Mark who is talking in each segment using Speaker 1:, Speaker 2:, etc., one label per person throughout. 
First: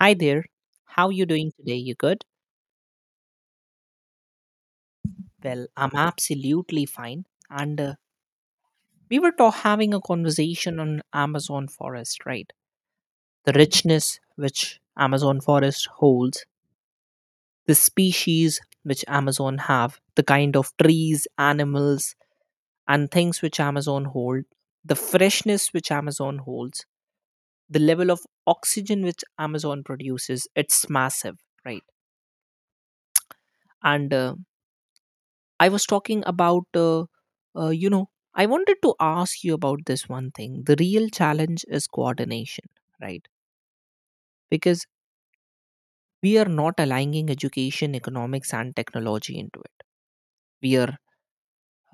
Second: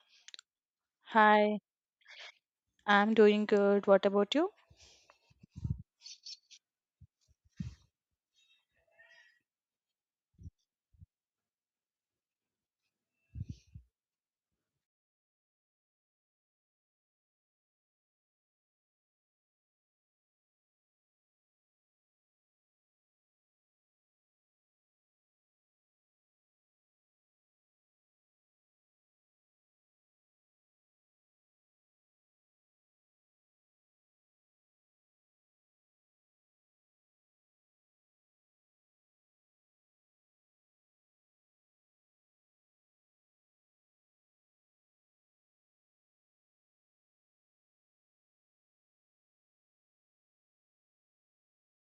Speaker 1: Hi there. How you doing
Speaker 2: Hi,
Speaker 1: today? You good?
Speaker 2: I'm doing good. What about you?
Speaker 1: Well, I'm absolutely fine. And we were having a conversation on Amazon forest, right? The richness which Amazon forest holds, the species which Amazon have, the kind of trees, animals, and things which Amazon hold, the freshness which Amazon holds, the level of oxygen which Amazon produces, it's massive, right? And I was talking about, uh, you know, I wanted to ask you about this one thing. The real challenge is coordination, right? Because we are not aligning education, economics, and technology into it. We are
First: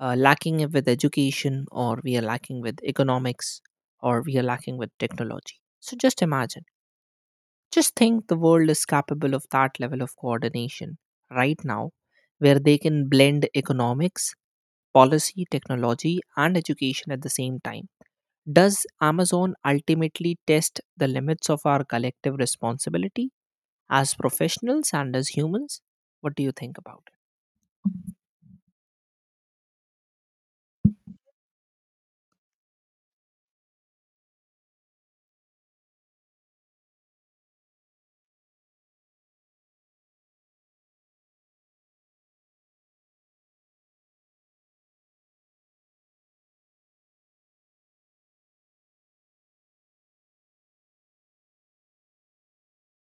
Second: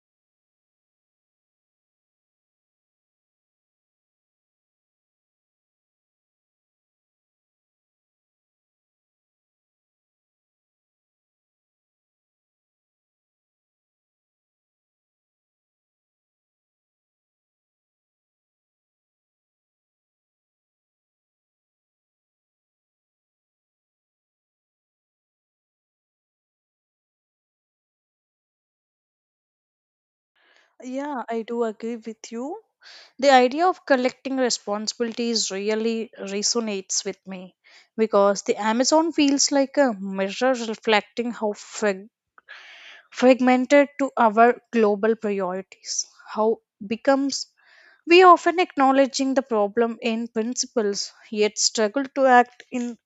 Speaker 1: lacking it with education, or we are lacking with economics, or we are lacking with technology. So just imagine, just think the world is capable of that level of coordination right now, where they can blend economics, policy, technology, and education at the same time. Does Amazon ultimately test the limits of our collective responsibility as professionals and as humans? What do you think about it?
Speaker 2: Yeah, I do agree with you. The idea of collecting responsibilities really resonates with me because the Amazon feels like a mirror reflecting how fragmented to our global priorities, how becomes we often acknowledging the problem in principles yet struggle to act in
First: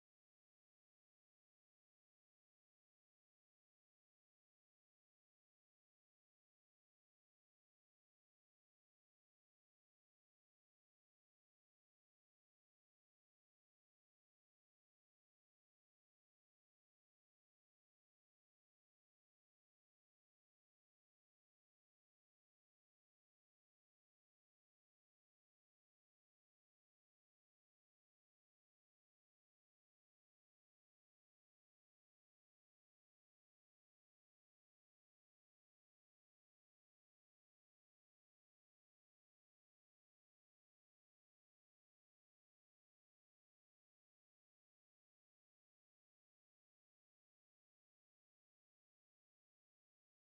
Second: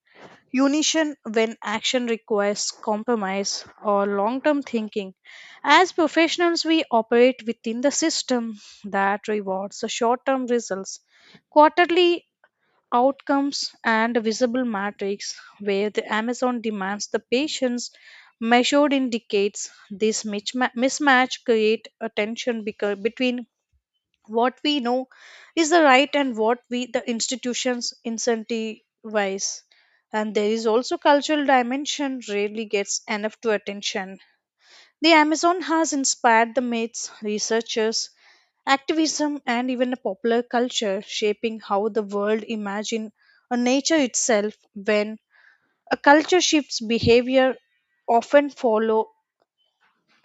Speaker 2: Unison when action requires compromise or long term thinking. As professionals, we operate within the system that rewards the short term results, quarterly outcomes, and visible metrics, where the Amazon demands the patience measured in decades. This mismatch creates a tension between what we know is the right and what we the institutions incentivize, and there is also cultural dimension rarely gets enough to attention. The Amazon has inspired the myths, researchers, activism, and even a popular culture, shaping how the world imagine a nature itself. When a culture shifts, behavior often follow,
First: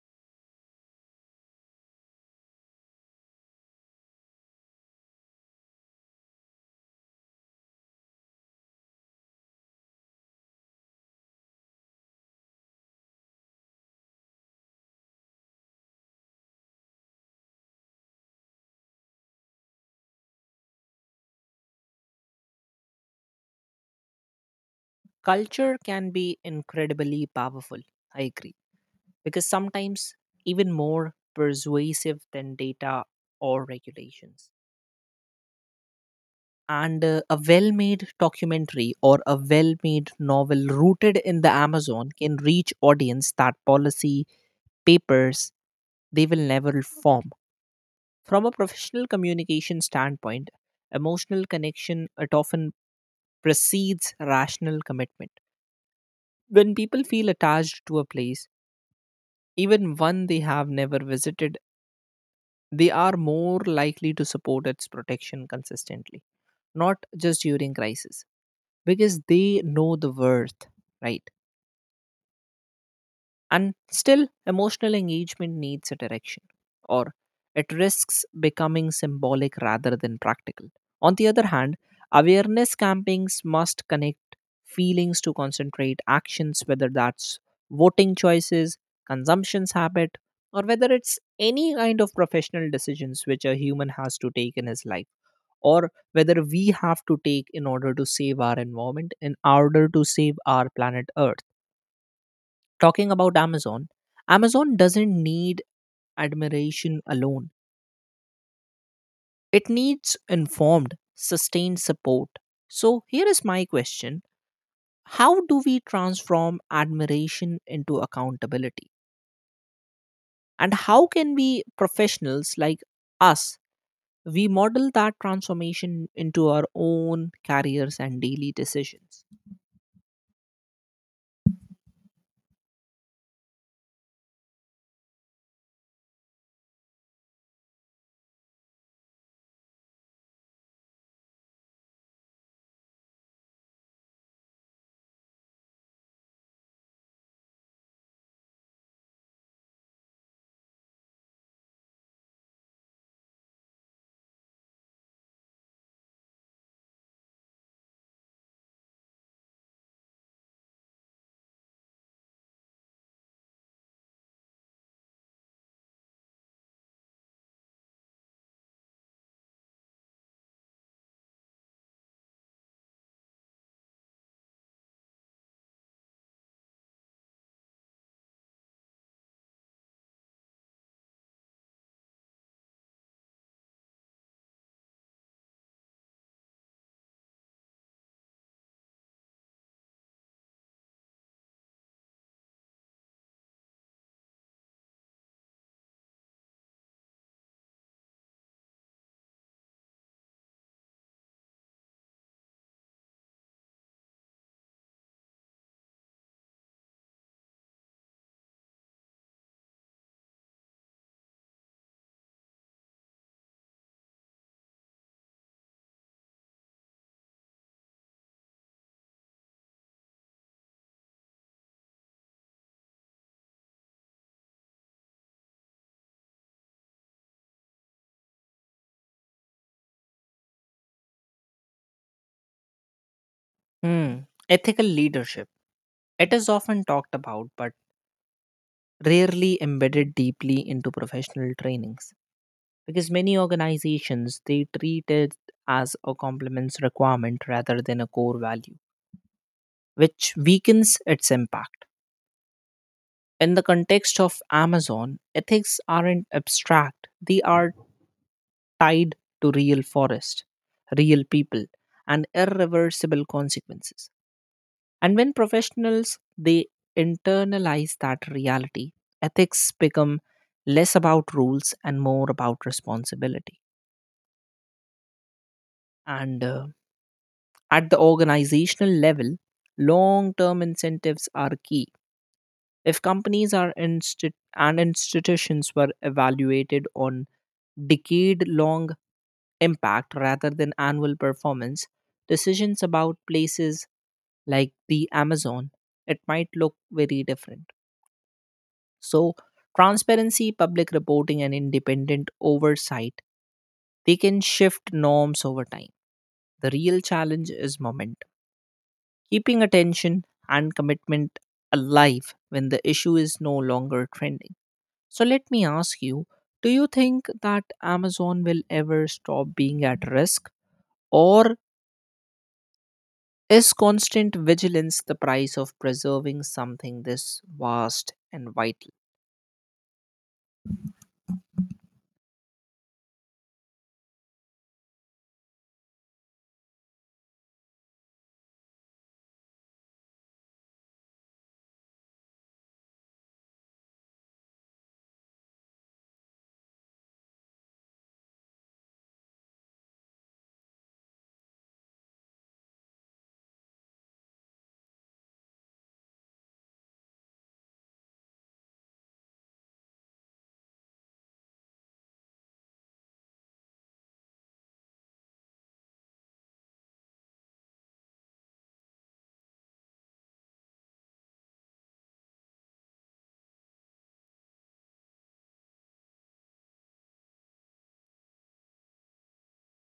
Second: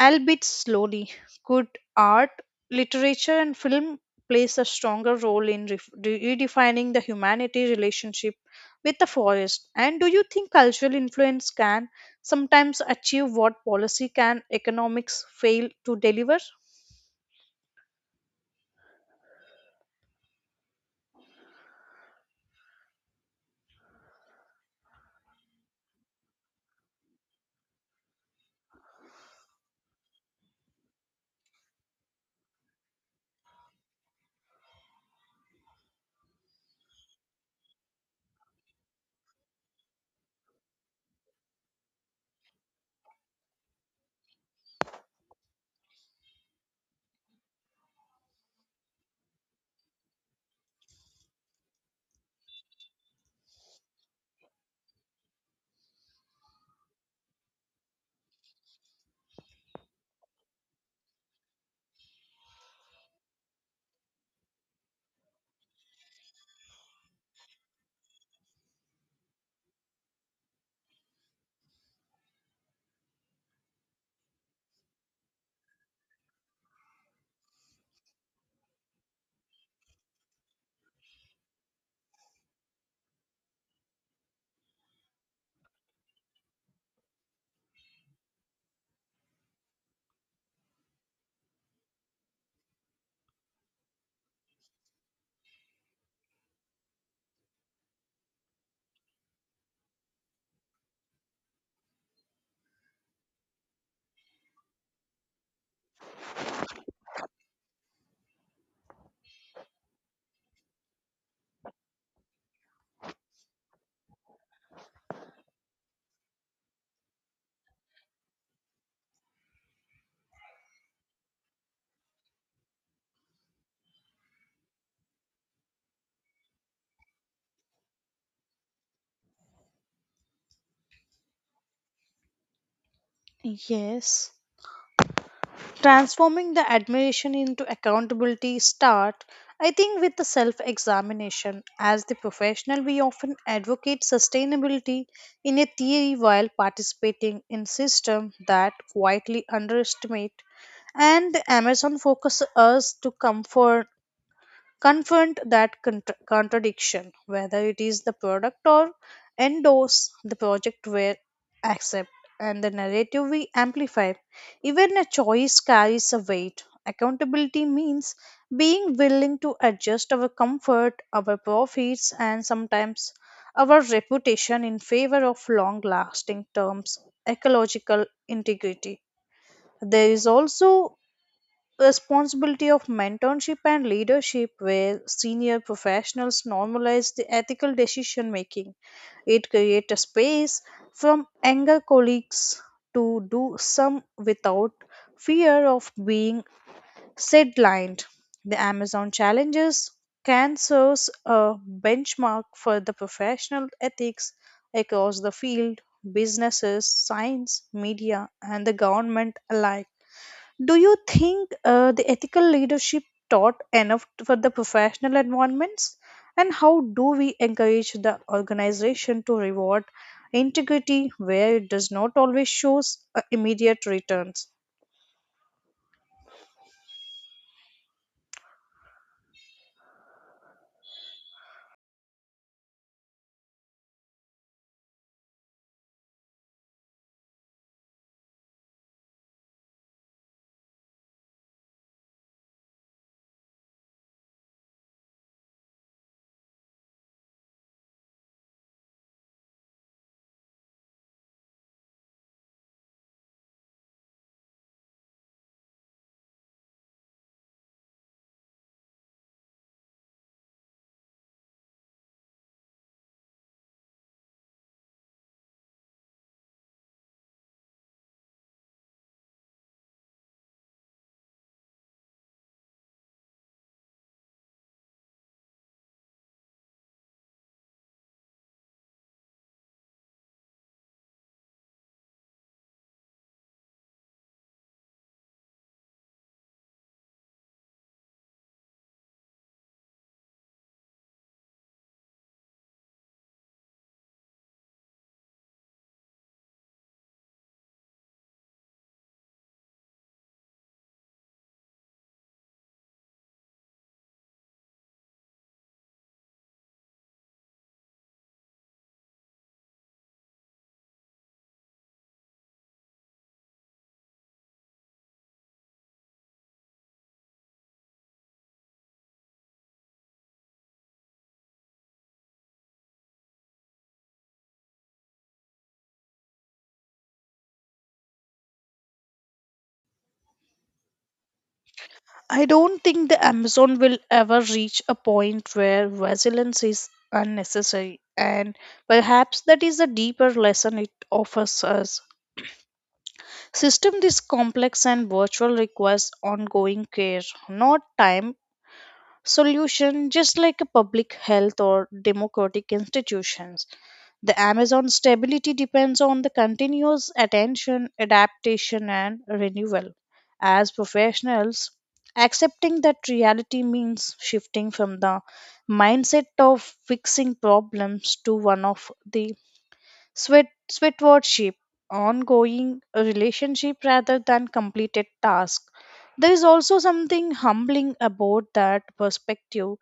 Speaker 2: albeit slowly. Good art, literature, and film plays a stronger role in redefining the humanity relationship with the forest. And do you think cultural influence can sometimes achieve what policy can economics fail to deliver?
Speaker 1: Culture can be incredibly powerful, I agree, because sometimes even more persuasive than data or regulations. And a well made documentary or a well made novel rooted in the Amazon can reach audience that policy papers they will never form. From a professional communication standpoint, emotional connection it often precedes rational commitment. When people feel attached to a place, even one they have never visited, they are more likely to support its protection consistently, not just during crisis, because they know the worth, right? And still, emotional engagement needs a direction, or it risks becoming symbolic rather than practical. On the other hand, awareness campaigns must connect feelings to concentrate actions, whether that's voting choices, consumption's habit, or whether it's any kind of professional decisions which a human has to take in his life, or whether we have to take in order to save our environment, in order to save our planet Earth. Talking about Amazon, Amazon doesn't need admiration alone, it needs informed, sustained support. So, here is my question. How do we transform admiration into accountability? And how can we professionals like us? We model that transformation into our own careers and daily decisions.
Speaker 2: Yes. Transforming the admiration into accountability start, I think, with the self-examination. As the professional, we often advocate sustainability in a theory while participating in system that quietly underestimate, and the Amazon focus us to comfort, confront that contradiction, whether it is the product or endorse the project where accept and the narrative we amplify. Even a choice carries a weight. Accountability means being willing to adjust our comfort, our profits, and sometimes our reputation in favor of long lasting terms, ecological integrity. There is also responsibility of mentorship and leadership where senior professionals normalize the ethical decision making. It creates a space from anger colleagues to do some without fear of being sidelined. The Amazon challenges can serve a benchmark for the professional ethics across the field, businesses, science, media, and the government alike. Do you think the ethical leadership taught enough for the professional environments? And how do we encourage the organization to reward integrity where it does not always shows immediate returns?
Speaker 1: Hmm. Ethical leadership. It is often talked about, but rarely embedded deeply into professional trainings. Because many organizations they treat it as a complements requirement rather than a core value which weakens its impact in the context of Amazon. Ethics aren't abstract, they are tied to real forest, real people, and irreversible consequences. And when professionals they internalize that reality, ethics become less about rules and more about responsibility. And At the organizational level, long term incentives are key. If companies and institutions were evaluated on decade long impact rather than annual performance, decisions about places like the Amazon, it might look very different. So, transparency, public reporting, and independent oversight, they can shift norms over time. The real challenge is momentum, keeping attention and commitment alive when the issue is no longer trending. So let me ask you, do you think that Amazon will ever stop being at risk? Or is constant vigilance the price of preserving something this vast and vital?
Speaker 2: I don't think the Amazon will ever reach a point where resilience is unnecessary, and perhaps that is a deeper lesson it offers us. System this complex and virtual requires ongoing care, not time solution, just like a public health or democratic institutions. The Amazon's stability depends on the continuous attention, adaptation, and renewal. As professionals, accepting that reality means shifting from the mindset of fixing problems to one of the Sweat, sweatwardship, ongoing relationship rather than completed task. There is also something humbling about that perspective.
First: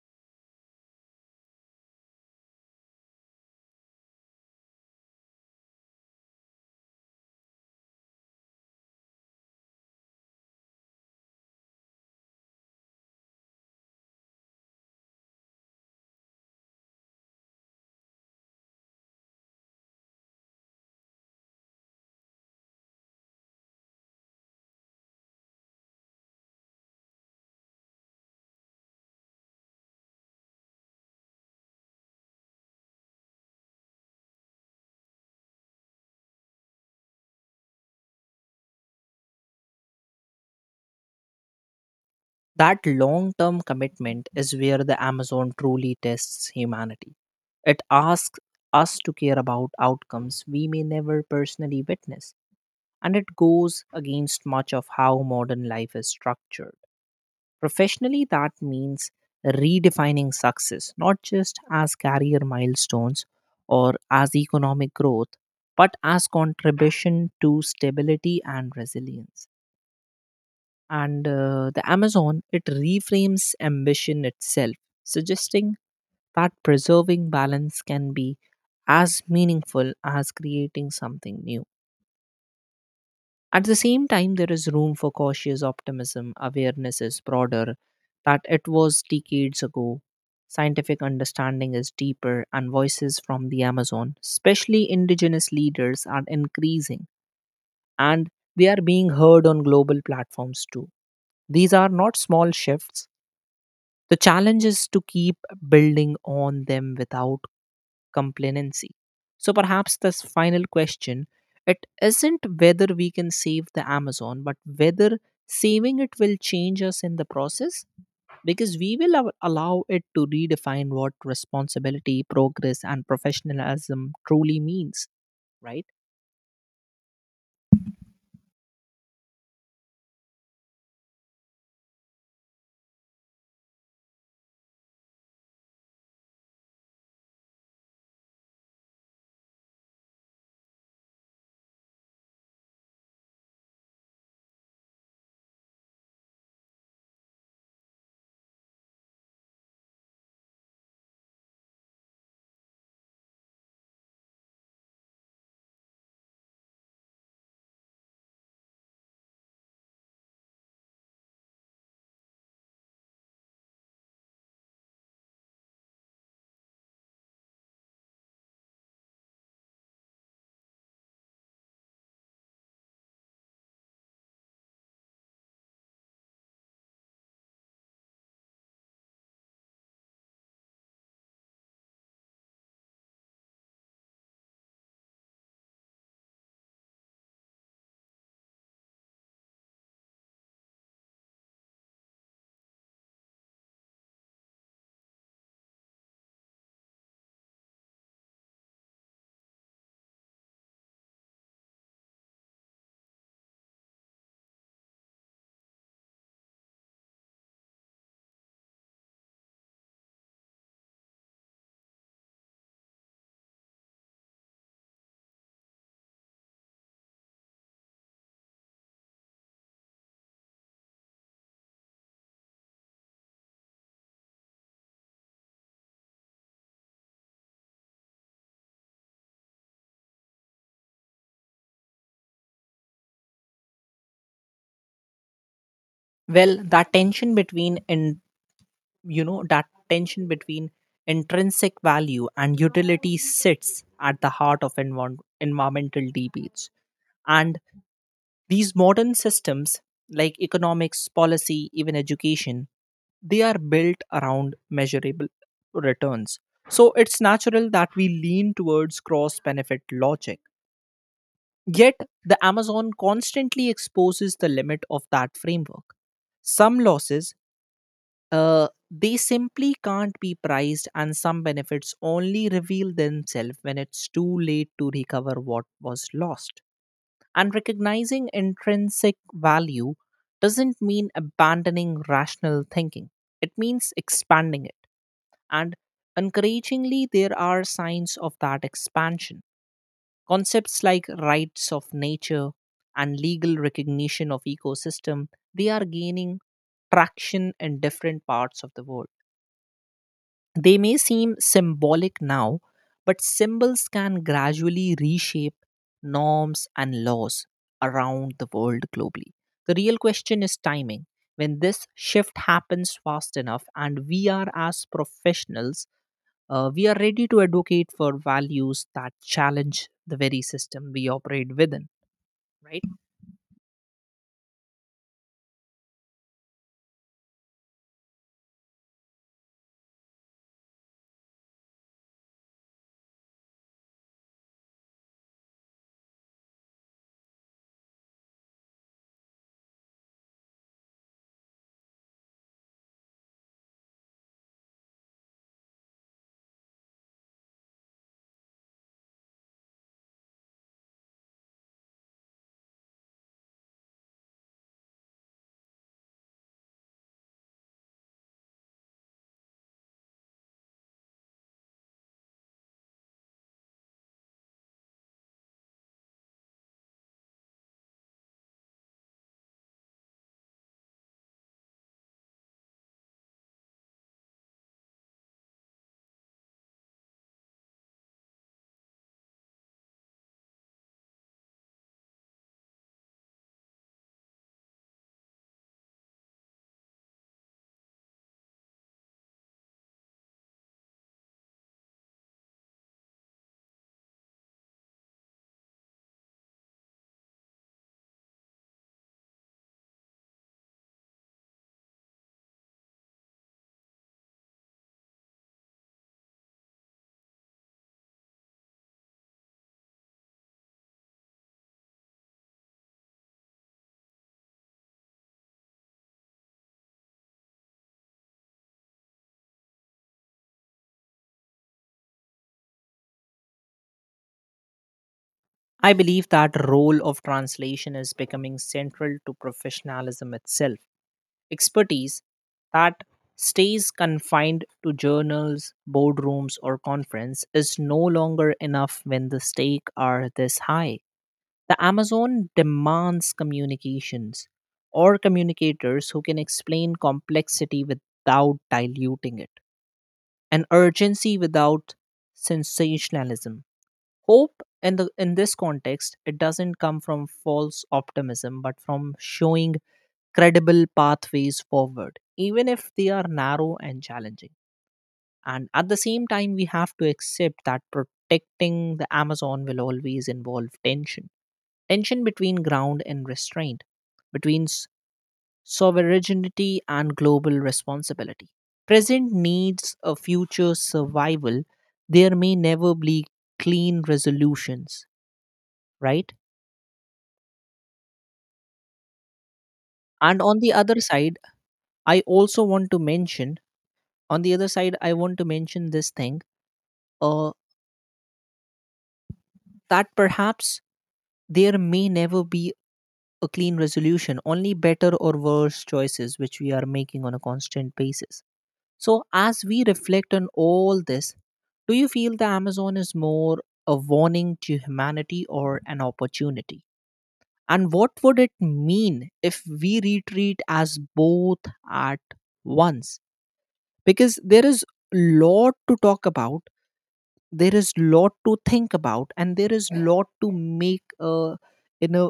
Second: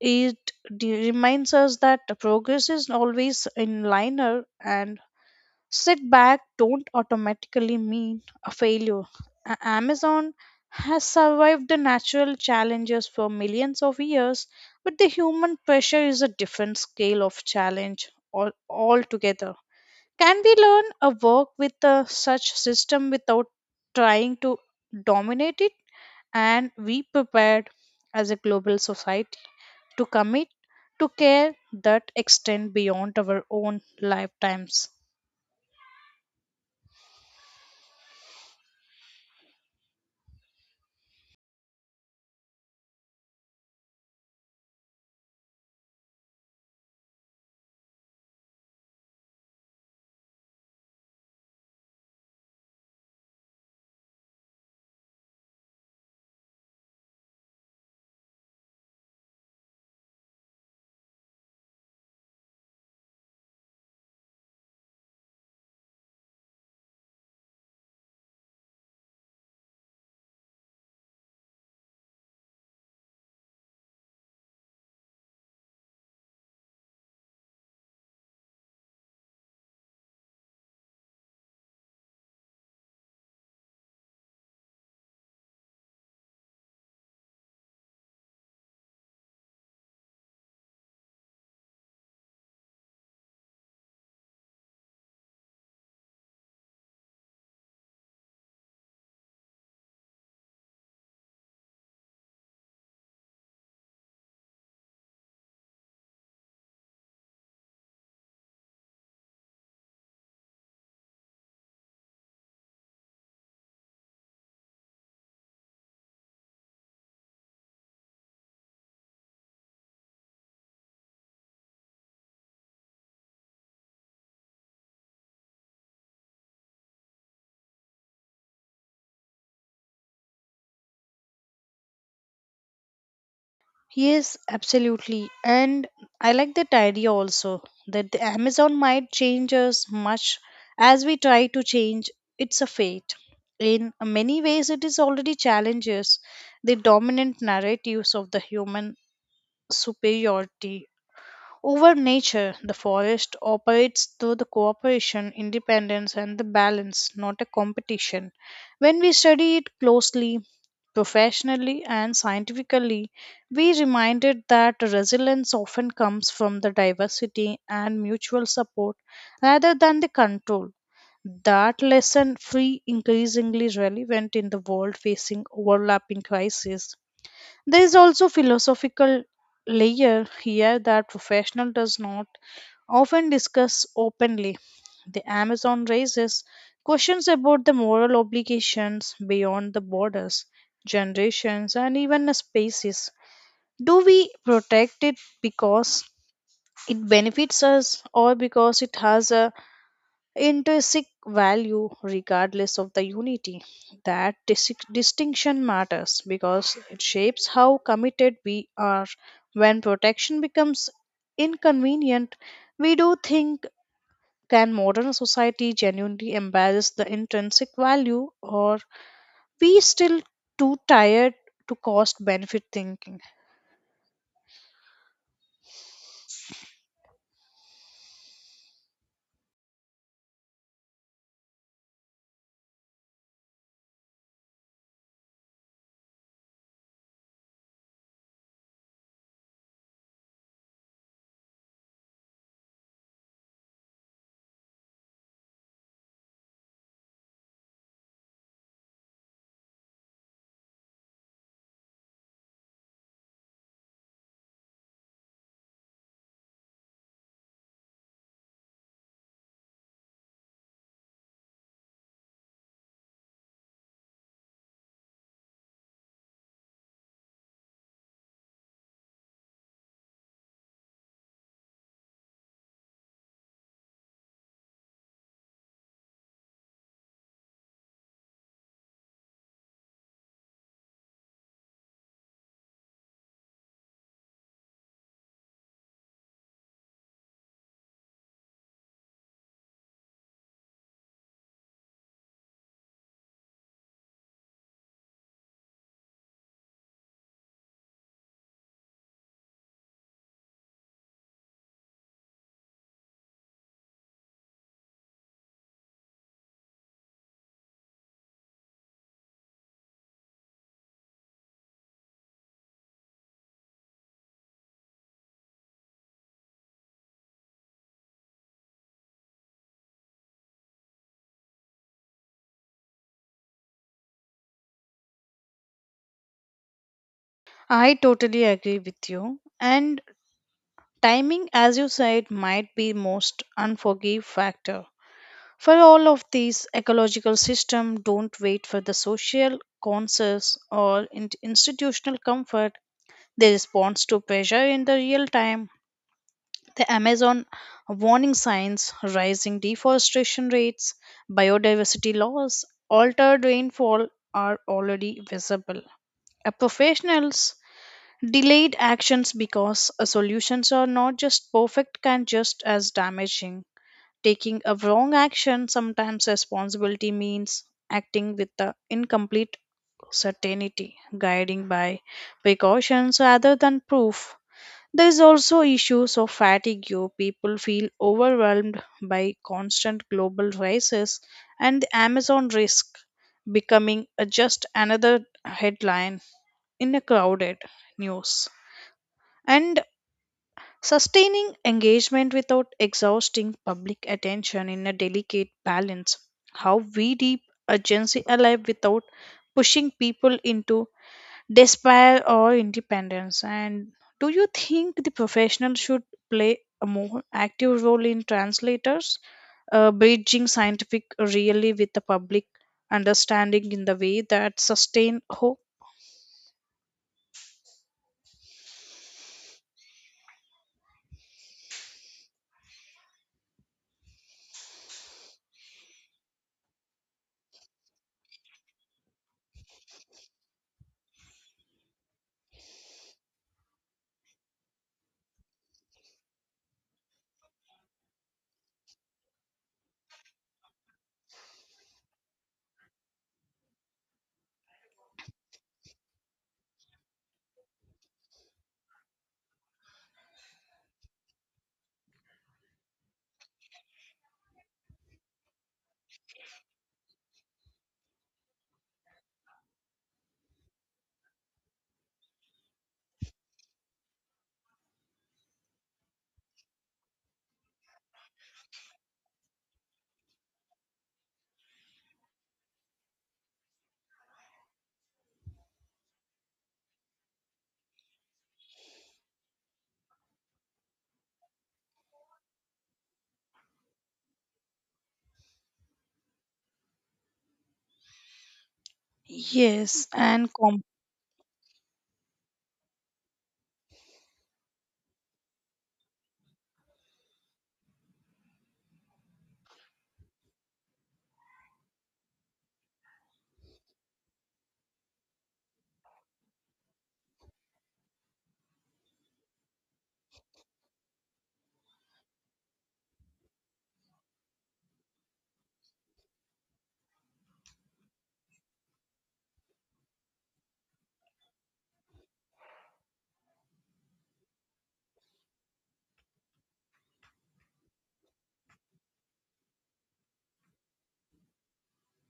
Speaker 2: It reminds us that progress is always in liner, and setback don't automatically mean a failure. Amazon has survived the natural challenges for millions of years, but the human pressure is a different scale of challenge all altogether. Can we learn a work with a such system without trying to dominate it, and be prepared as a global society to commit to care that extend beyond our own lifetimes?
Speaker 1: That long term commitment is where the Amazon truly tests humanity. It asks us to care about outcomes we may never personally witness, and it goes against much of how modern life is structured. Professionally, that means redefining success, not just as career milestones or as economic growth, but as contribution to stability and resilience. And the Amazon, it reframes ambition itself, suggesting that preserving balance can be as meaningful as creating something new. At the same time, there is room for cautious optimism. Awareness is broader that it was decades ago. Scientific understanding is deeper, and voices from the Amazon, especially indigenous leaders, are increasing and they are being heard on global platforms too. These are not small shifts. The challenge is to keep building on them without complacency. So perhaps this final question, it isn't whether we can save the Amazon, but whether saving it will change us in the process, because we will allow it to redefine what responsibility, progress, and professionalism truly means, right?
Speaker 2: Yes, absolutely. And I like that idea also, that the Amazon might change us much as we try to change its a fate. In many ways, it is already challenges the dominant narratives of the human superiority over nature. The forest operates through the cooperation, independence, and the balance, not a competition. When we study it closely, professionally, and scientifically, we reminded that resilience often comes from the diversity and mutual support rather than the control. That lesson free increasingly relevant in the world facing overlapping crises. There is also philosophical layer here that professional does not often discuss openly. The Amazon raises questions about the moral obligations beyond the borders, generations, and even the spaces. Do we protect it because it benefits us, or because it has a intrinsic value regardless of the unity? That distinction matters because it shapes how committed we are. When protection becomes inconvenient, we do think can modern society genuinely embrace the intrinsic value, or we still too tired to cost benefit thinking.
Speaker 1: Well, that tension between and you know that tension between intrinsic value and utility sits at the heart of environmental debates. And these modern systems, like economics, policy, even education, they are built around measurable returns. So it's natural that we lean towards cross benefit logic. Yet, the Amazon constantly exposes the limit of that framework. Some losses, they simply can't be priced, and some benefits only reveal themselves when it's too late to recover what was lost. And recognizing intrinsic value doesn't mean abandoning rational thinking, it means expanding it. And encouragingly, there are signs of that expansion. Concepts like rights of nature and legal recognition of ecosystem, they are gaining traction in different parts of the world. They may seem symbolic now, but symbols can gradually reshape norms and laws around the world globally. The real question is timing. When this shift happens fast enough, and we are as professionals, we are ready to advocate for values that challenge the very system we operate within, right?
Speaker 2: I totally agree with you, and timing, as you said, might be most unforgiving factor. For all of these, ecological systems don't wait for the social consensus or institutional comfort. They respond to pressure in the real time. The Amazon warning signs, rising deforestation rates, biodiversity loss, altered rainfall are already visible. A professionals delayed actions because solutions are not just perfect can just as damaging. Taking a wrong action, sometimes responsibility means acting with the incomplete certainty, guiding by precautions rather than proof. There is also issues of fatigue, people feel overwhelmed by constant global races, and the Amazon risk becoming a just another headline in a crowded news. And sustaining engagement without exhausting public attention in a delicate balance, how we deep urgency alive without pushing people into despair or independence. And do you think the professional should play a more active role in translators, bridging scientific really with the public understanding in the way that sustain hope?
Speaker 1: I believe that role of translation is becoming central to professionalism itself. Expertise that stays confined to journals, boardrooms, or conference is no longer enough when the stakes are this high. The Amazon demands communications or communicators who can explain complexity without diluting it, and urgency without sensationalism. Hope in this context, it doesn't come from false optimism, but from showing credible pathways forward, even if they are narrow and challenging. And at the same time, we have to accept that protecting the Amazon will always involve tension, tension between ground and restraint, between sovereignty and global responsibility. Present needs a future survival, there may never be clean resolutions, right?
Speaker 2: Yes,
Speaker 1: And
Speaker 2: and
Speaker 1: on the other side, I also want to mention, On the other side, I want to mention this thing, uh, that perhaps there may never be a clean resolution, only better or worse choices which we are making on a constant basis. So, as we reflect on all this, do you feel the Amazon is more a warning to humanity or an opportunity? And what would it mean if we retreat as both at once? Because there is lot to talk about, there is lot to think about, and there is lot to make in a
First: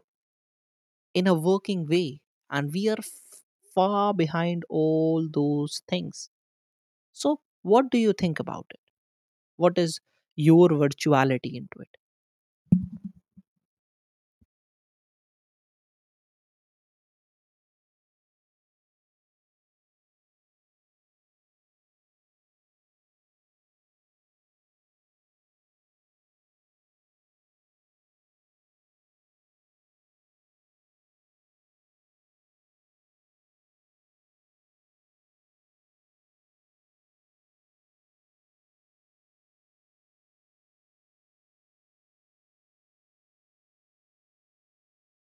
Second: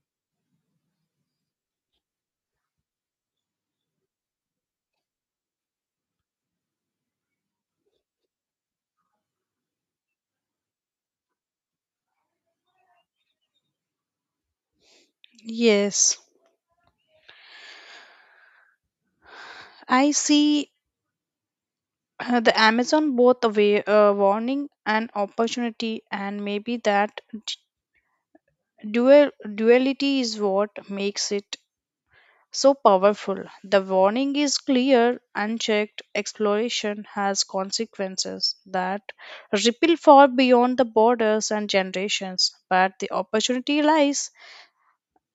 Speaker 1: working way, and we are far behind all those things. So what do you think about it? What is your virtuality into it?
Speaker 2: yes. I see, the Amazon both a way, warning and opportunity, and maybe that dual duality is what makes it so powerful. The warning is clear, unchecked exploration has consequences that ripple far beyond the borders and generations, but the opportunity lies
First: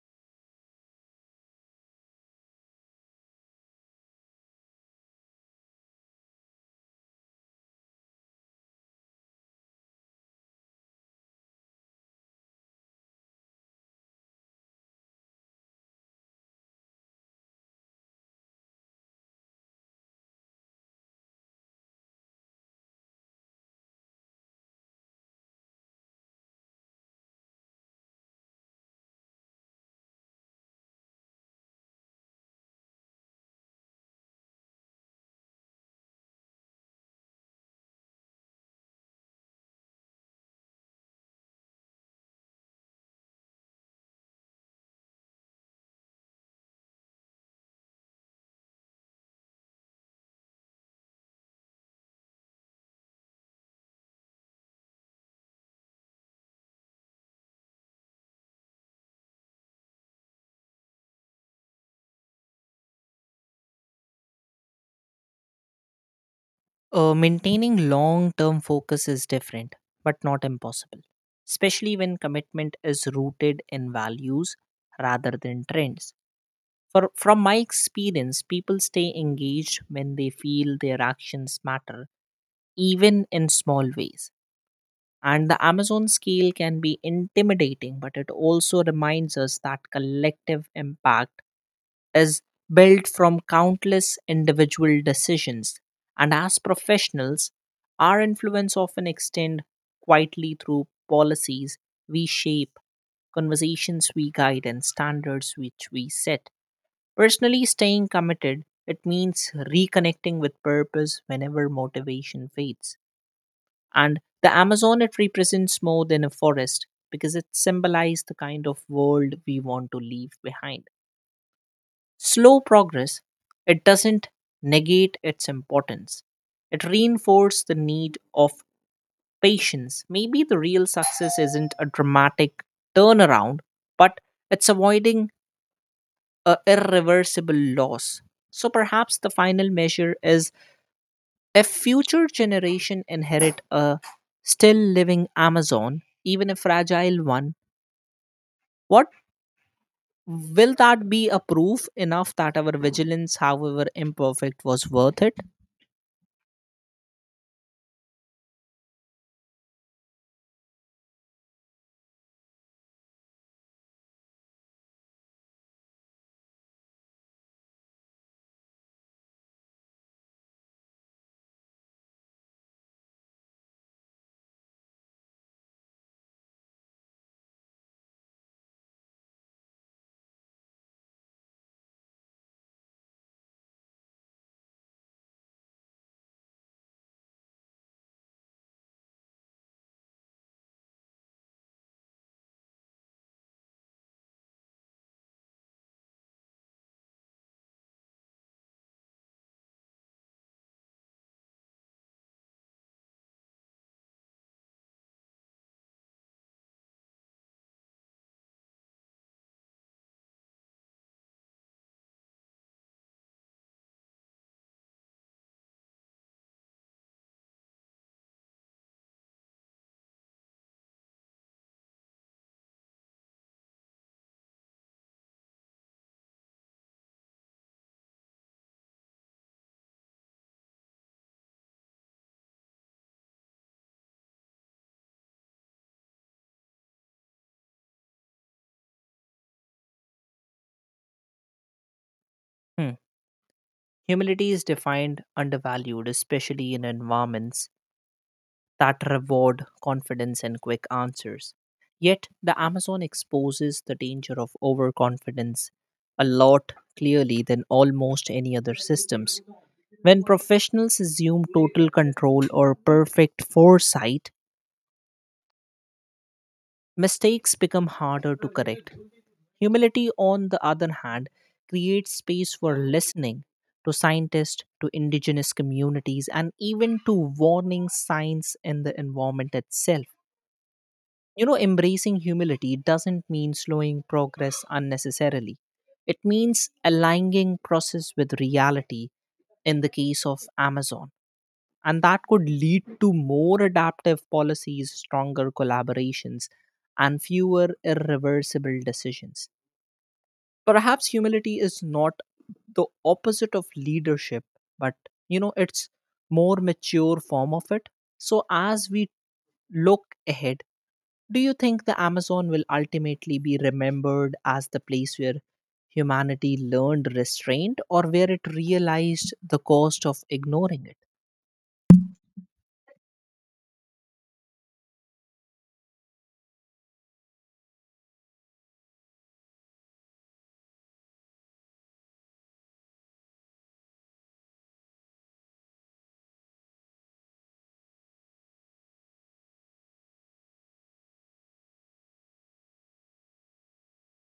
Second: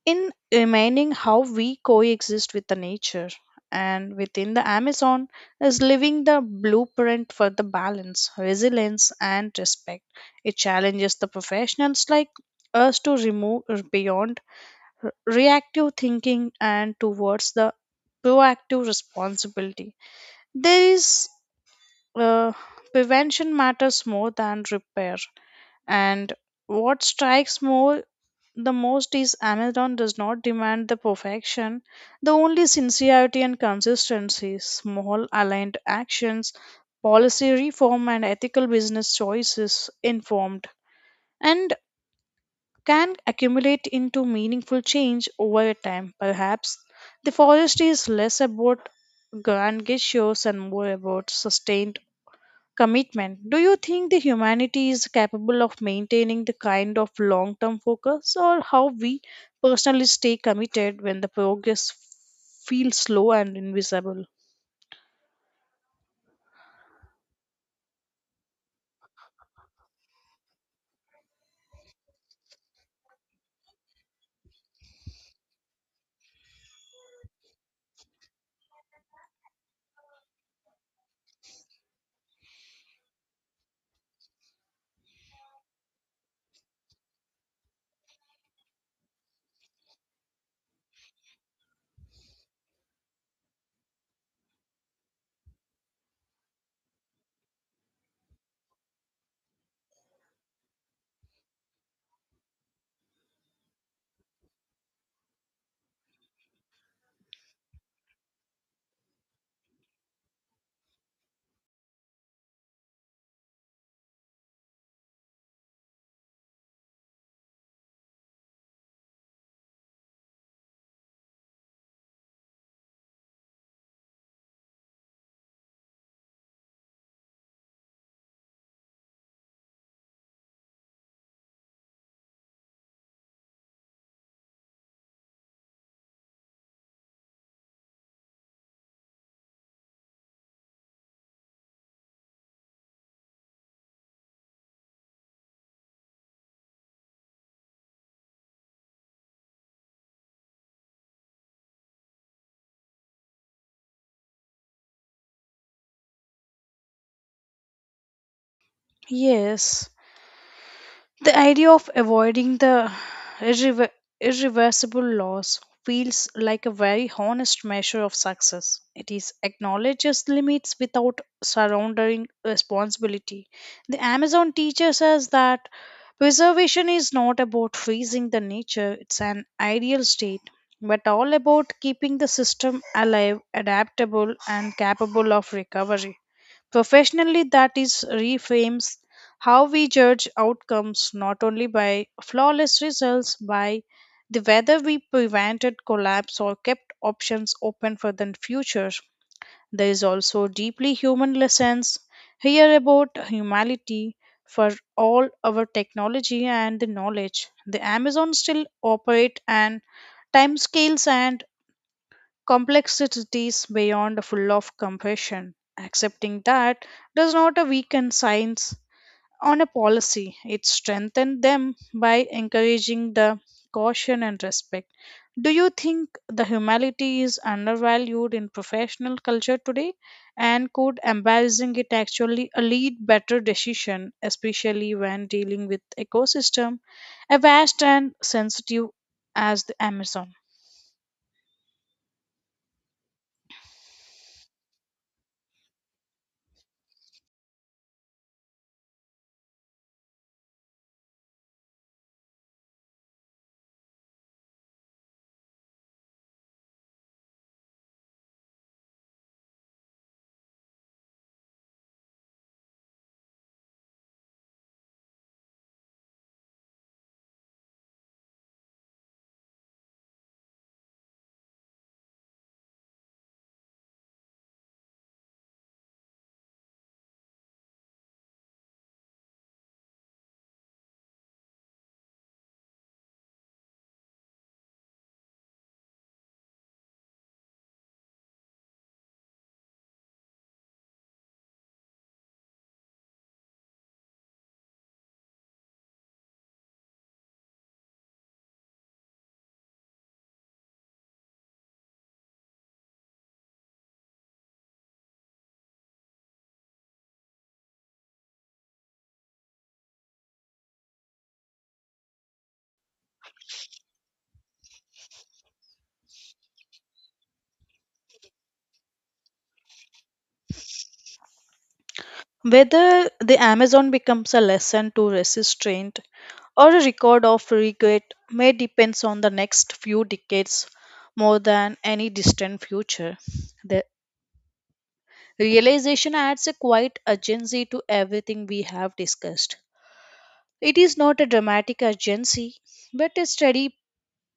Speaker 2: in remaining how we coexist with the nature, and within the Amazon is living the blueprint for the balance, resilience, and respect. It challenges the professionals like us to remove beyond re- reactive thinking and towards the proactive responsibility. There is uh, prevention matters more than repair, and what strikes more the most is Amazon does not demand the perfection, the only sincerity and consistency, small aligned actions, policy reform, and ethical business choices informed, and can accumulate into meaningful change over time. Perhaps the forest is less about grand gestures and more about sustained commitment. Do you think the humanity is capable of maintaining the kind of long term focus, or how we personally stay committed when the progress feels slow and invisible?
Speaker 1: Maintaining long term focus is different but not impossible, especially when commitment is rooted in values rather than trends. From my experience, people stay engaged when they feel their actions matter, even in small ways. And the Amazon scale can be intimidating, but it also reminds us that collective impact is built from countless individual decisions. And as professionals, our influence often extends quietly through policies we shape, conversations we guide, and standards which we set. Personally, staying committed, it means reconnecting with purpose whenever motivation fades. And the Amazon, it represents more than a forest because it symbolizes the kind of world we want to leave behind. Slow progress, it doesn't negate its importance. It reinforces the need of patience. Maybe the real success isn't a dramatic turnaround, but it's avoiding a irreversible loss. So perhaps the final measure is if future generation inherit a still living Amazon, even a fragile one, what, will that be a proof enough that our vigilance, however imperfect, was worth it?
Speaker 2: Yes. The idea of avoiding the irrever- irreversible loss feels like a very honest measure of success. It is acknowledges limits without surrendering responsibility. The Amazon teaches us that preservation is not about freezing the nature, it's an ideal state, but all about keeping the system alive, adaptable, and capable of recovery. Professionally, that is reframes how we judge outcomes, not only by flawless results, by the whether we prevented collapse or kept options open for the future. There is also deeply human lessons here about humanity, for all our technology and the knowledge. The Amazon still operate and timescales and complexities beyond full of compassion. Accepting that does not weaken science on a policy. It strengthens them by encouraging the caution and respect. Do you think the humanity is undervalued in professional culture today? And could embarrassing it actually lead better decision, especially when dealing with ecosystem, a vast and sensitive as the Amazon?
Speaker 1: Hmm. Humility is defined undervalued, especially in environments that reward confidence and quick answers. Yet, the Amazon exposes the danger of overconfidence a lot clearly than almost any other systems. When professionals assume total control or perfect foresight, mistakes become harder to correct. Humility, on the other hand, creates space for listening to scientists, to indigenous communities, and even to warning signs in the environment itself. You know, embracing humility doesn't mean slowing progress unnecessarily. It means aligning process with reality in the case of Amazon. And that could lead to more adaptive policies, stronger collaborations, and fewer irreversible decisions. Perhaps humility is not the opposite of leadership, but, you know, it's more mature form of it. So as we look ahead, do you think the Amazon will ultimately be remembered as the place where humanity learned restraint or where it realized the cost of ignoring it?
Speaker 2: Whether the Amazon becomes a lesson to restraint or a record of regret may depend on the next few decades more than any distant future. The realization adds a quiet urgency to everything we have discussed. It is not a dramatic urgency, but a steady,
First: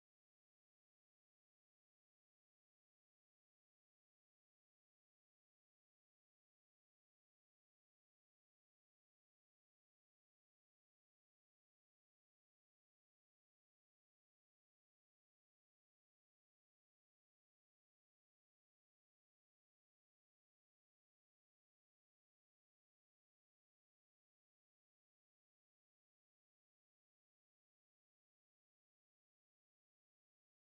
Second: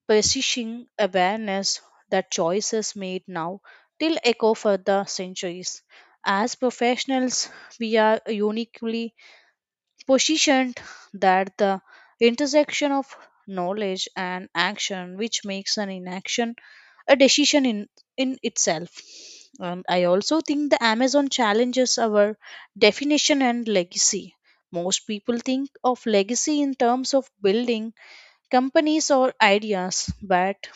Speaker 2: persisting awareness that choices made now will echo for the centuries. As professionals, we are uniquely positioned that the intersection of knowledge and action, which makes an inaction a decision in itself. And I also think the Amazon challenges our definition and legacy. Most people think of legacy in terms of building companies or ideas, but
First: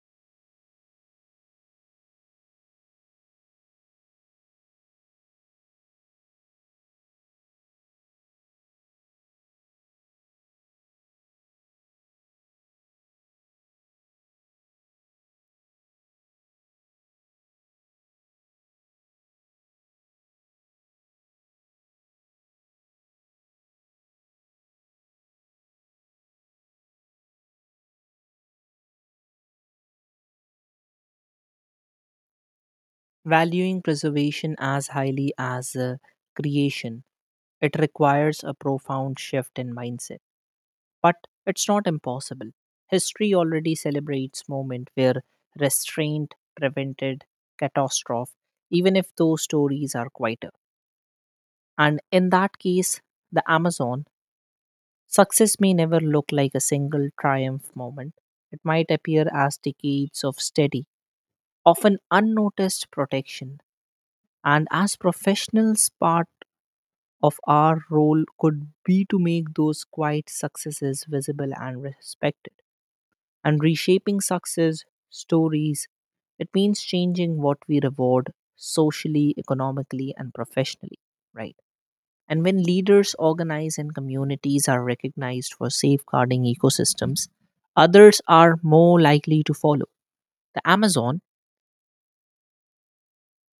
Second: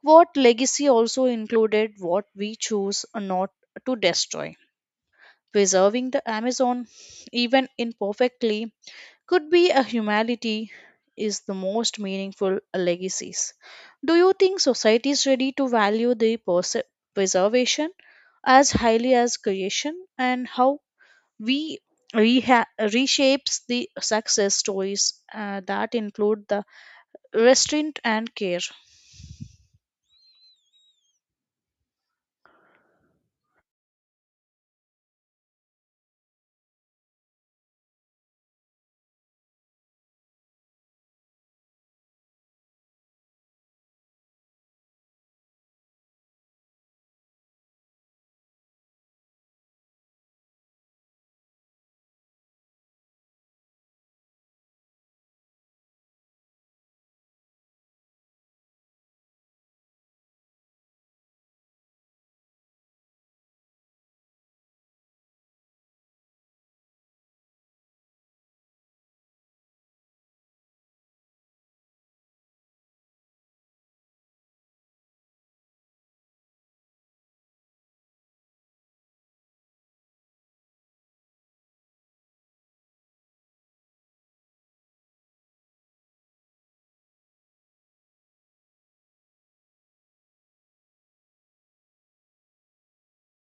Speaker 2: what legacy also included what we choose not to destroy. Preserving the Amazon, even imperfectly, could be a humanity is the most meaningful legacies. Do you think society is ready to value the preservation as highly as creation, and how we reshapes the success stories that include the restraint and care?
Speaker 1: Valuing preservation as highly as creation, it requires a profound shift in mindset. But it's not impossible. History already celebrates moments where restraint prevented catastrophe, even if those stories are quieter. And in that case, the Amazon success may never look like a single triumph moment. It might appear as decades of steady, often unnoticed protection. And as professionals, part of our role could be to make those quiet successes visible and respected. And reshaping success stories, it means changing what we reward socially, economically, and professionally, right? And when leaders organize and communities are recognized for safeguarding ecosystems, others are more likely to follow. The Amazon,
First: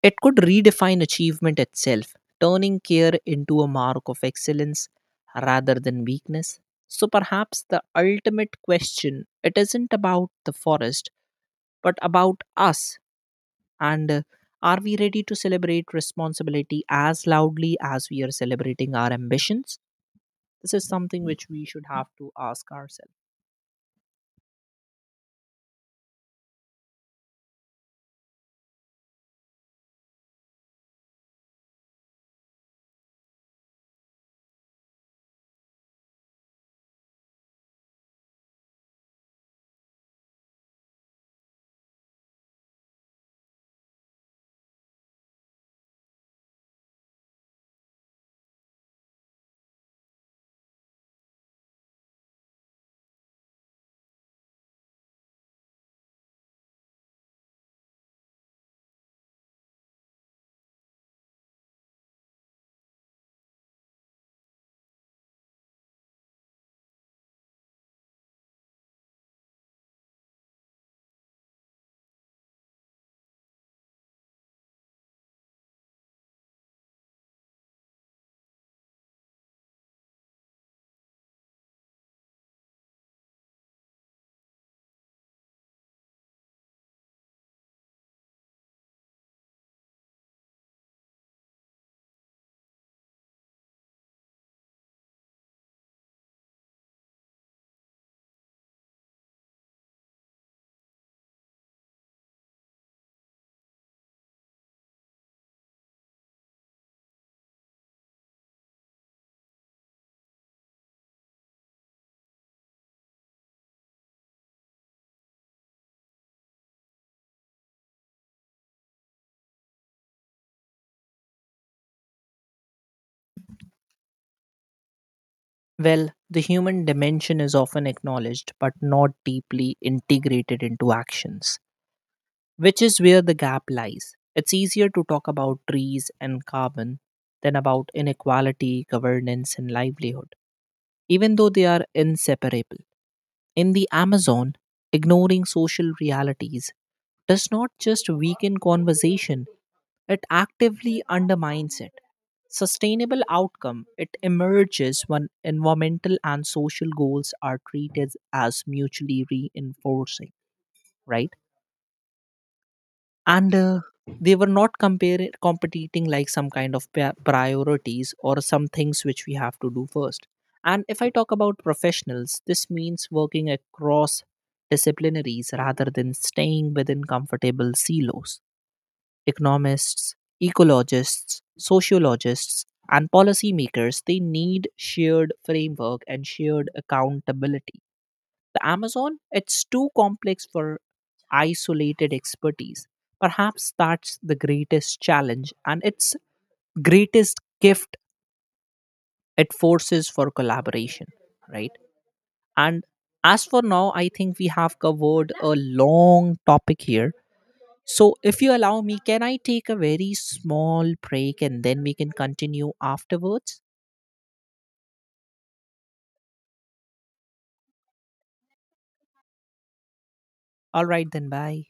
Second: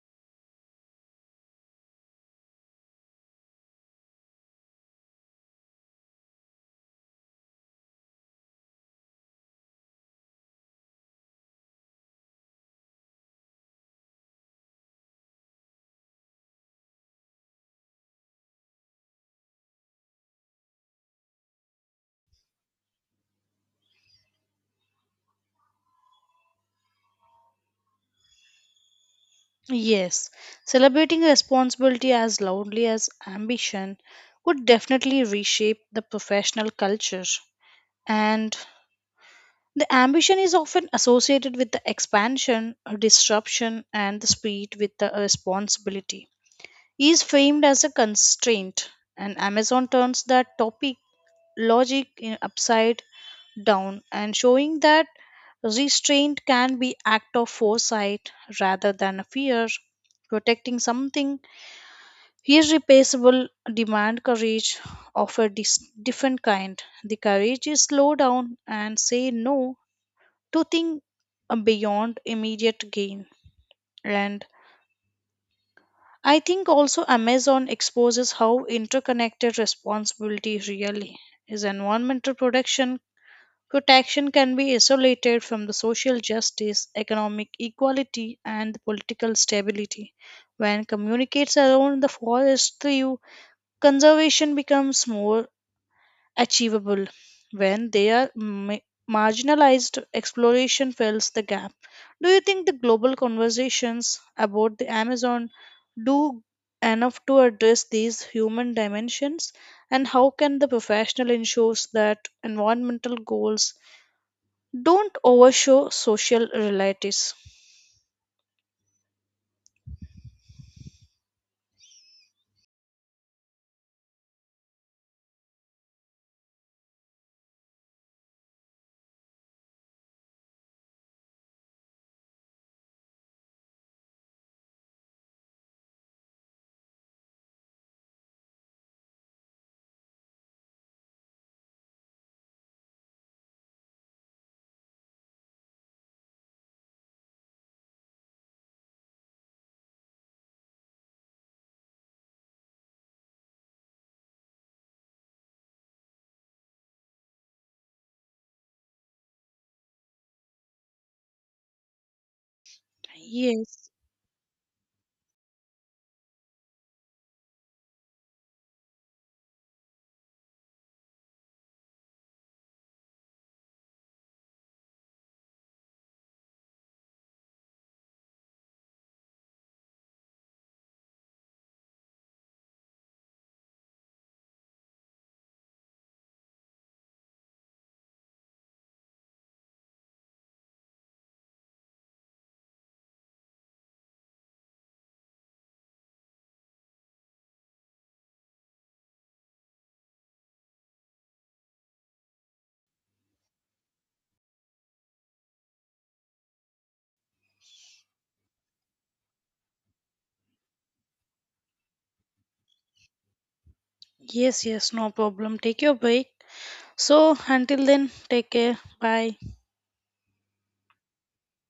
Speaker 1: it could redefine achievement itself, turning care into a mark of excellence rather than weakness. So perhaps the ultimate question, it isn't about the forest, but about us, and are we ready to celebrate responsibility as loudly as we are celebrating our ambitions? This is something which we should have to ask ourselves.
Speaker 2: Yes, celebrating responsibility as loudly as ambition would definitely reshape the professional culture. And the ambition is often associated with the expansion, disruption, and the speed with the responsibility. Is framed as a constraint, and Amazon turns that topic logic in upside down, and showing that restraint can be act of foresight rather than a fear. Protecting something irreplaceable demand courage of a different kind, the courage is slow down and say no, to think beyond immediate gain. And I think also Amazon exposes how interconnected responsibility really is. Environmental protection can be isolated from the social justice, economic equality, and political stability. When communicates around the forest through conservation becomes more achievable. When they are marginalized, exploration fills the gap. Do you think the global conversations about the Amazon do enough to address these human dimensions? And how can the professional ensures that environmental goals don't overshadow social realities?
Speaker 1: Well, the human dimension is often acknowledged but not deeply integrated into actions, which is where the gap lies. It's easier to talk about trees and carbon than about inequality, governance, and livelihood, even though they are inseparable. In the Amazon, ignoring social realities does not just weaken conversation, it actively undermines it. Sustainable outcome it emerges when environmental and social goals are treated as mutually reinforcing, right? and
Speaker 2: Yes,
Speaker 1: they were not compare competing like some kind of priorities or some things which we have to do first. And if I talk about professionals, this means working across disciplinaries rather than staying within comfortable silos. Economists, ecologists, sociologists, and policymakers, they need shared framework and shared accountability. The Amazon, it's too complex for isolated expertise. Perhaps that's the greatest challenge and its greatest gift, it forces for collaboration, right? And as for now, I think we have covered a long topic here. So, if you allow me, can I take a very small break and then we can continue afterwards?
Speaker 2: yes, yes, no problem. Take your break. So, until then, take care. Bye.
Speaker 1: All right, then, bye.